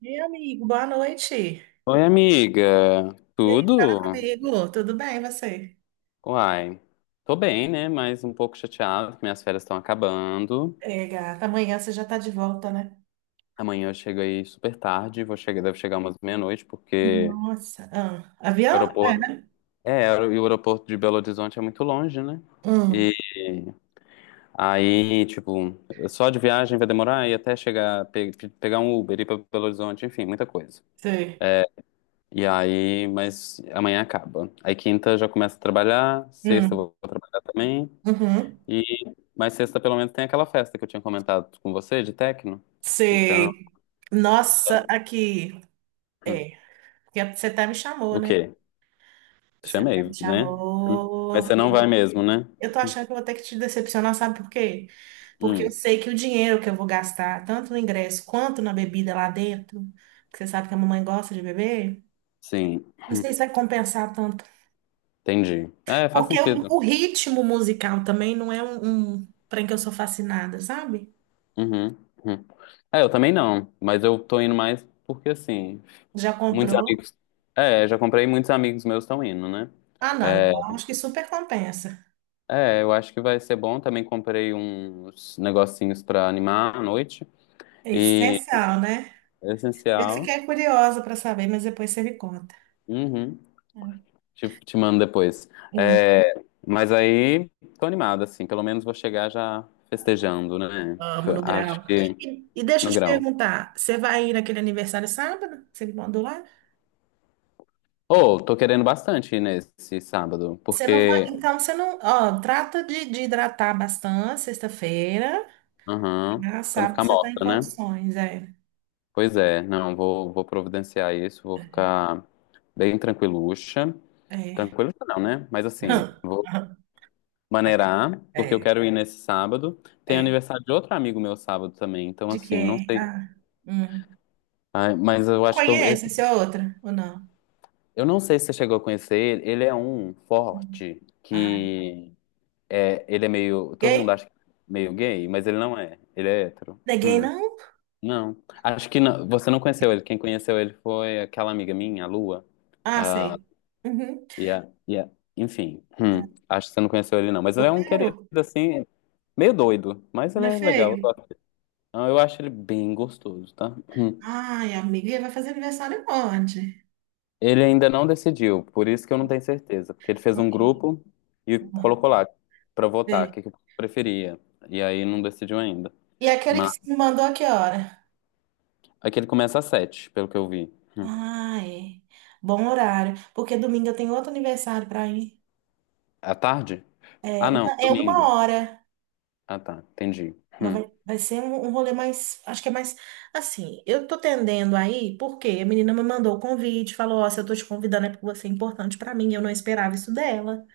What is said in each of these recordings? Meu amigo, boa noite. Oi, amiga. E aí, fala Tudo? comigo, tudo bem, você? Uai. Tô bem, né? Mas um pouco chateado que minhas férias estão acabando. É, gata, amanhã você já tá de volta, né? Amanhã eu chego aí super tarde. Vou chegar, deve chegar umas meia-noite, porque Nossa, ah, o avião? aeroporto. É, e o aeroporto de Belo Horizonte é muito longe, né? Hum, E aí, tipo, só de viagem vai demorar e até chegar, pegar um Uber, ir pra Belo Horizonte, enfim, muita coisa. sei. E aí, mas amanhã acaba. Aí quinta eu já começo a trabalhar, sexta eu Hum, vou trabalhar também. uhum, E, mas sexta pelo menos tem aquela festa que eu tinha comentado com você de techno. Então, sei. Nossa, aqui, hum, é, porque você até me chamou, o né? quê? Você até me Chamei, né? Hum. Mas chamou. você E não vai mesmo, né? eu tô achando que eu vou ter que te decepcionar, sabe por quê? Porque eu Hum, sei que o dinheiro que eu vou gastar, tanto no ingresso quanto na bebida lá dentro, que você sabe que a mamãe gosta de beber, sim, não sei se vai compensar tanto. entendi. É, faz Porque o, sentido. o ritmo musical também não é um trem que eu sou fascinada, sabe? Uhum, uhum. É, eu também não, mas eu tô indo mais porque assim, Já muitos comprou? amigos. É, já comprei, muitos amigos meus estão indo, né? Ah, não. É, Então acho que super compensa. é eu acho que vai ser bom. Também comprei uns negocinhos pra animar a noite. É E essencial, né? é Eu essencial. fiquei curiosa para saber, mas depois você me conta. Uhum. Te mando depois. Hum, É, mas aí, tô animado, assim. Pelo menos vou chegar já festejando, né? amo no Acho grau. que E deixa eu no te grão. perguntar, você vai ir naquele aniversário sábado? Você me mandou lá? Ô, tô querendo bastante ir nesse sábado, Você não vai, porque... então você não, ó, trata de hidratar bastante sexta-feira, Aham, tá? pra não Sábado ficar você tá em morta, né? condições, é. Pois é, não, vou providenciar isso, vou ficar bem tranquiluxa. É. Tranquiluxa não, né? Mas assim, vou maneirar, porque eu É. quero ir nesse sábado. Tem É. aniversário de outro amigo meu sábado também, então De assim, não quem? sei... Ah, hum. Ai, mas eu Não acho que conheço, essa é outra, ou não? eu não sei se você chegou a conhecer ele. Ele é um Hum. forte Ai, que é, ele é meio, todo mundo gay? acha que é meio gay, mas ele não é. Ele é hétero. Não é gay, não? Não. Acho que não. Você não conheceu ele. Quem conheceu ele foi aquela amiga minha, a Lua. Ah, Ah, sei. Uhum. e a- e a- Enfim, acho que você não conheceu ele não, mas ele é um querido Solteiro? assim, meio doido, mas ele Não é é legal. Eu feio? gosto. Ah, eu acho ele bem gostoso, tá? Hum. Ai, amiga, e vai fazer aniversário onde? Ele ainda não decidiu, por isso que eu não tenho certeza, porque ele fez um Ok. grupo e Uhum. colocou lá pra votar o Sei. que que preferia, e aí não decidiu ainda. E aquele que Mas se me mandou a que hora? aqui ele começa às 7h, pelo que eu vi. Hum. Ai, bom horário, porque domingo eu tenho outro aniversário para ir. À tarde? Ah, É, não, na- é uma domingo. hora. Ah, tá, entendi. Mas Hum. vai ser um rolê mais. Acho que é mais. Assim, eu tô tendendo aí, porque a menina me mandou o convite, falou: Ó, se eu tô te convidando é porque você é importante pra mim, eu não esperava isso dela.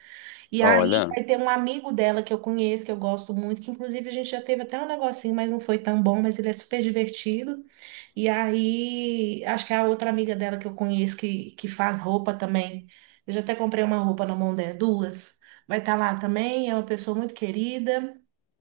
E aí Olha, vai ter um amigo dela que eu conheço, que eu gosto muito, que inclusive a gente já teve até um negocinho, mas não foi tão bom, mas ele é super divertido. E aí, acho que a outra amiga dela que eu conheço, que faz roupa também. Eu já até comprei uma roupa na mão dela, duas. Vai estar lá também, é uma pessoa muito querida.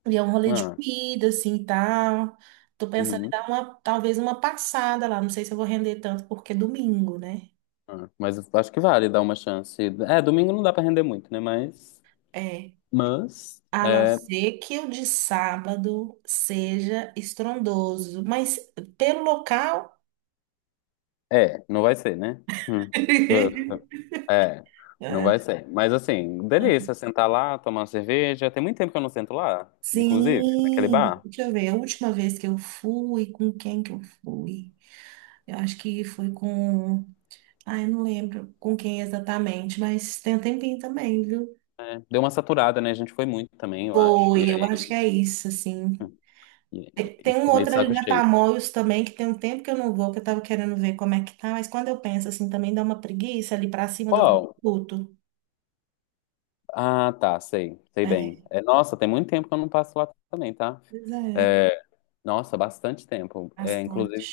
E é um rolê de ah, comida, assim, e tal. Tô pensando em uhum, dar uma, talvez uma passada lá. Não sei se eu vou render tanto, porque é domingo, né? ah. Mas eu acho que vale dar uma chance. É, domingo não dá pra render muito, né? Mas, É. mas, A não é, ser que o de sábado seja estrondoso. Mas pelo local. Não vai ser, né? Hum. É, não É. vai ser. Mas assim, delícia sentar lá, tomar uma cerveja. Tem muito tempo que eu não sento lá, inclusive, naquele Sim, bar. deixa eu ver. A última vez que eu fui, com quem que eu fui? Eu acho que foi com. Ai, eu não lembro com quem exatamente, mas tem um tempinho também, viu? É, deu uma saturada, né? A gente foi muito também, eu acho. E, Foi, eu aí- acho que é isso, assim. e- e Tem um ficou meio de outro ali saco na cheio. Tamoios também, que tem um tempo que eu não vou, que eu tava querendo ver como é que tá, mas quando eu penso assim, também dá uma preguiça ali pra cima do Qual? viaduto. Ah, tá, sei, sei É, bem. É, nossa, tem muito tempo que eu não passo lá também, tá? pois é, É, nossa, bastante tempo. É, bastante. inclusive,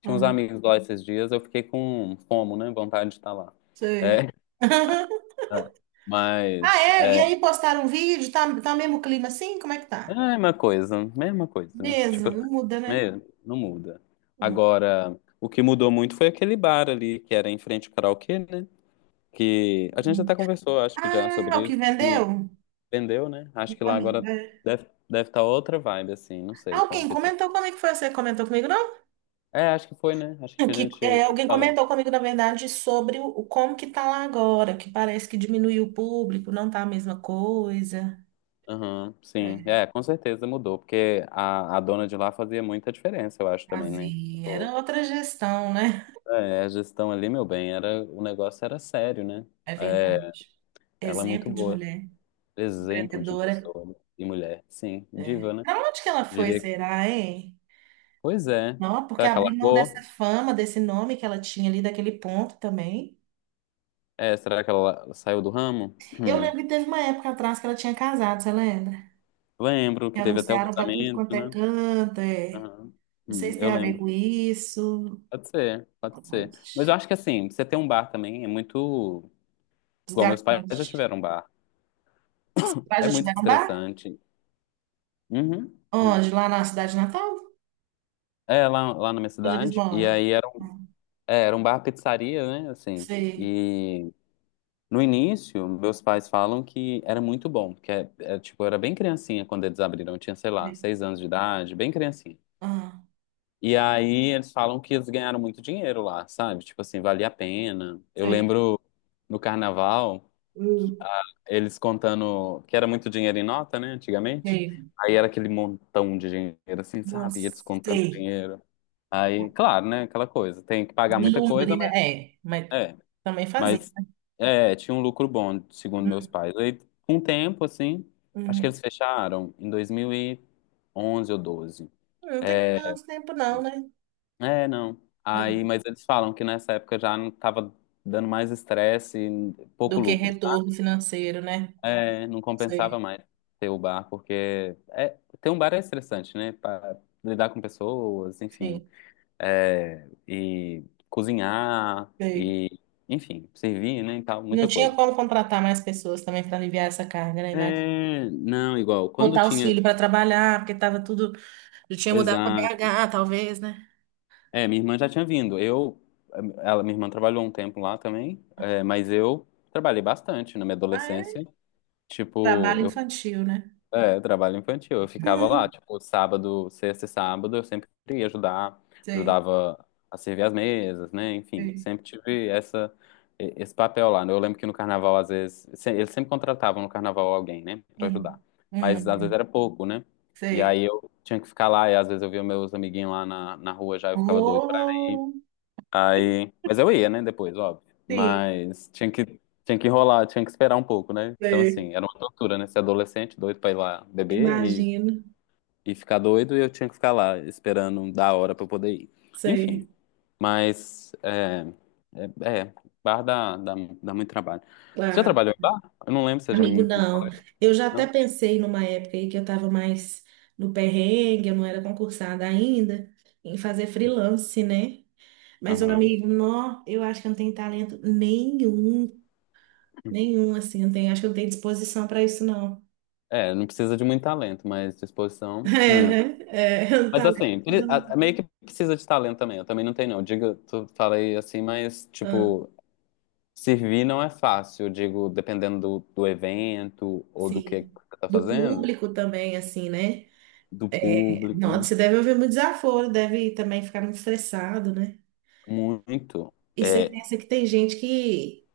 tinha uns Hum. amigos lá esses dias, eu fiquei com fomo, né? Vontade de estar lá. Sei. É, Ah, mas é? E aí é, postaram um vídeo, tá, tá mesmo clima assim? Como é que é a tá? mesma coisa, mesma coisa. Tipo Mesmo, não muda, né? é, não muda. Hum, Agora, o que mudou muito foi aquele bar ali, que era em frente ao karaokê, né? Que a gente hum. até conversou, acho que já, Ah, o sobre que isso, que vendeu? vendeu, né? Acho que lá agora Amiga. deve estar outra vibe, assim, não sei como Alguém que tá. comentou como é que foi? Você comentou comigo? Não? É, acho que foi, né? Acho que Que, é, eu te alguém falei. comentou comigo, na verdade, sobre o como que tá lá agora, que parece que diminuiu o público, não tá a mesma coisa. Aham, sim. É, É, com certeza mudou, porque a dona de lá fazia muita diferença, eu acho também, né? fazia. Era Tipo, outra gestão, né? é, a gestão ali, meu bem, era, o negócio era sério, né? É É, verdade. ela é muito Exemplo de boa. mulher Exemplo de empreendedora. pessoa e mulher. Sim, É. diva, né? Pra onde que ela foi, Diria que. será, hein? Pois é. Não, porque Será que ela abrir mão dessa largou? fama, desse nome que ela tinha ali, daquele ponto também. É, será que ela saiu do ramo? Eu Hum. lembro que teve uma época atrás que ela tinha casado, você lembra? Lembro Que que teve até o anunciaram pra tudo quanto casamento, é né? canto, é. Aham. Não sei Hum, se tem eu a ver lembro. com isso. Pode ser, pode ser. Onde? Mas eu acho que assim, você ter um bar também é muito. Os Igual meus pais garotos. já tiveram um bar. Lá É de muito Tirambá? estressante. Uhum. Uhum. Onde? Lá na cidade natal? É, lá na minha Onde eles cidade. E moram? aí era, um- Ah, é, era um bar pizzaria, né? Assim. sei. E. No início, meus pais falam que era muito bom, porque é, tipo, eu era bem criancinha quando eles abriram, eu tinha, sei lá, 6 anos de idade, bem criancinha. Ah, E aí eles falam que eles ganharam muito dinheiro lá, sabe? Tipo assim, valia a pena. Eu sei. lembro no carnaval, que, Hum, eles contando que era muito dinheiro em nota, né, antigamente. sei. Aí era aquele montão de dinheiro, assim, sabe? E eles Nossa, contando sei. dinheiro. Aí, claro, né, aquela coisa, tem que pagar muita coisa, Lombrina, mas é. Mas é. também fazia. Mas é, tinha um lucro bom, segundo meus Hum, pais. Aí, com o tempo, assim, acho que hum. eles fecharam em 2011 ou 12. Não tem É, tanto tempo não, né? é, não. Aí, É. mas eles falam que nessa época já não tava dando mais estresse e pouco Do que lucro, retorno sabe? financeiro, né? É, não compensava Sei, mais ter o bar, porque é, ter um bar é estressante, né? Pra lidar com pessoas, enfim. sim, É, e cozinhar, sei. e, enfim, servir, né? E tal, Não muita tinha coisa. como contratar mais pessoas também para aliviar essa carga, né? Imagina. É, não, igual, quando Botar os tinha, filhos para trabalhar, porque estava tudo. Ele tinha mudado para exato, BH, talvez, né? é, minha irmã já tinha vindo, ela, minha irmã trabalhou um tempo lá também, é, mas eu trabalhei bastante na minha Ah, é? adolescência, tipo, Trabalho eu infantil, né? É, trabalho infantil. Eu ficava lá, Uhum. tipo, sábado, sexta e sábado, eu sempre ia ajudar, Sei, ajudava a servir as mesas, né? Enfim, sei. sempre tive esse papel lá. Né? Eu lembro que no carnaval, às vezes, eles sempre contratavam no carnaval alguém, né, pra ajudar. Uhum. Mas às vezes Uhum. era pouco, né? E Sei. aí eu tinha que ficar lá, e às vezes eu via meus amiguinhos lá na rua já, eu ficava doido pra ir. Oh, Aí, mas eu ia, né, depois, óbvio. sim, Mas tinha que, enrolar, tinha que esperar um pouco, né? Então, sei. assim, era uma tortura, né? Ser adolescente, doido pra ir lá beber e, Imagino. e ficar doido, e eu tinha que ficar lá esperando da hora pra eu poder ir. Enfim, Sei, mas é, é, é, bar dá muito trabalho. Você já claro. trabalhou em bar? Eu não lembro se você já Amigo, me falou não. isso, Eu já até não? pensei numa época aí que eu estava mais no perrengue, eu não era concursada ainda, em fazer freelance, né? Mas, meu Aham. amigo, não, eu acho que eu não tenho talento nenhum, nenhum, assim, eu não tenho, acho que eu não tenho disposição para isso, não. É, não precisa de muito talento, mas disposição. É, Hum. né? É, um Mas talento. assim, meio que precisa de talento também. Eu também não tenho, não. Digo, tu falei assim, mas, Ah, tipo, servir não é fácil. Eu digo, dependendo do, evento ou do sim. que tá Do fazendo, público também, assim, né? do É, não, público, você deve ouvir muito desaforo, deve também ficar muito estressado, né? muito. E você É, pensa que tem gente que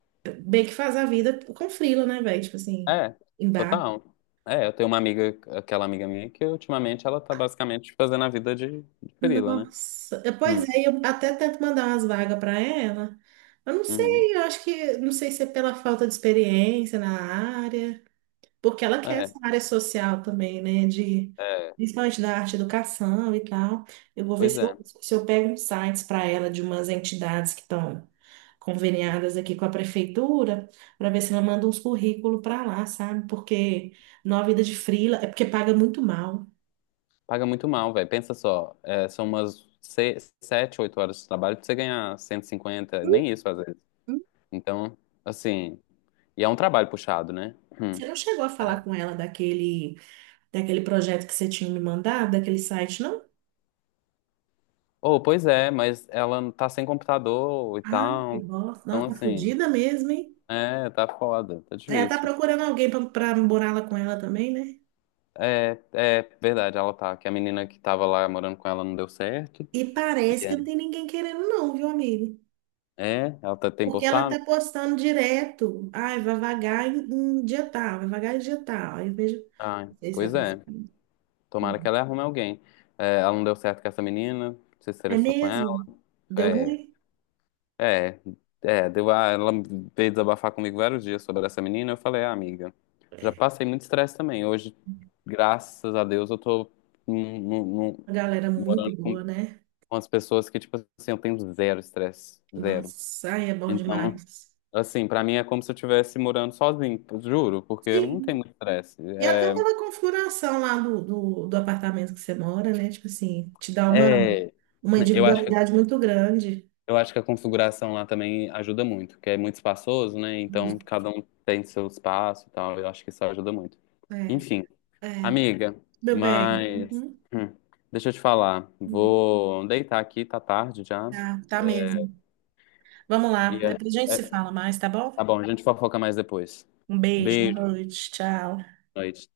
bem que faz a vida com frila, né, velho? Tipo assim, é, em bar. total. É, eu tenho uma amiga, aquela amiga minha, que ultimamente ela tá basicamente fazendo a vida de frila, né? Nossa, é, pois Hum, é, eu até tento mandar umas vagas para ela. Eu não uhum. sei, eu acho que, não sei se é pela falta de experiência na área. Porque ela quer É, essa área social também, né? De, é, principalmente da arte e educação e tal. Eu vou ver pois se é. eu, se eu pego uns sites para ela de umas entidades que estão conveniadas aqui com a prefeitura, para ver se ela manda uns currículos para lá, sabe? Porque numa vida de frila é porque paga muito mal. Paga muito mal, velho. Pensa só, é, são umas 7, 8 horas de trabalho pra você ganhar 150, nem isso às vezes. Uhum. Então, assim, e é um trabalho puxado, né? Hum. Você não chegou a falar com ela daquele, daquele projeto que você tinha me mandado, daquele site, não? Oh, pois é, mas ela não tá sem computador e Ai, que tal. bosta. Então, Nossa, tá assim, fodida mesmo, hein? é, tá foda, tá Ela tá difícil. procurando alguém para morar lá com ela também, né? É verdade, ela tá. Que a menina que tava lá morando com ela não deu certo. E E parece que é, não tem ninguém querendo, não, viu, amigo? Ela tá, tem Porque ela postado? tá postando direto. Ai, vai vagar em em dia tal, vai vagar em dia tal. Aí eu vejo. Ah, Não sei se é pois pra- é. Tomara que ela arrume alguém. É, ela não deu certo com essa menina, se É estressou com ela. mesmo? Deu é, ruim? É, ela veio desabafar comigo vários dias sobre essa menina. Eu falei, ah, amiga, já passei muito estresse também. Hoje, graças a Deus, eu tô num- num- num- A galera é muito morando com boa, né? com as pessoas que, tipo assim, eu tenho zero estresse, zero. Nossa, ai, é bom Então, demais. assim, pra mim é como se eu estivesse morando sozinho, juro, porque não tem Sim. muito estresse. E até pela configuração lá do apartamento que você mora, né? Tipo assim, te dá é, uma eu acho individualidade muito grande. Eu acho que a configuração lá também ajuda muito, porque é muito espaçoso, né? Então Isso. cada um tem seu espaço e tal. Eu acho que isso ajuda muito. É, Enfim, é. amiga, Meu bem. mas hum, deixa eu te falar. Uhum. Vou deitar aqui, tá tarde já. Tá, tá mesmo. Vamos lá, E é- depois a gente é- se fala mais, tá bom? tá bom, a gente fofoca mais depois. Um beijo, boa Beijo, noite, tchau. boa noite.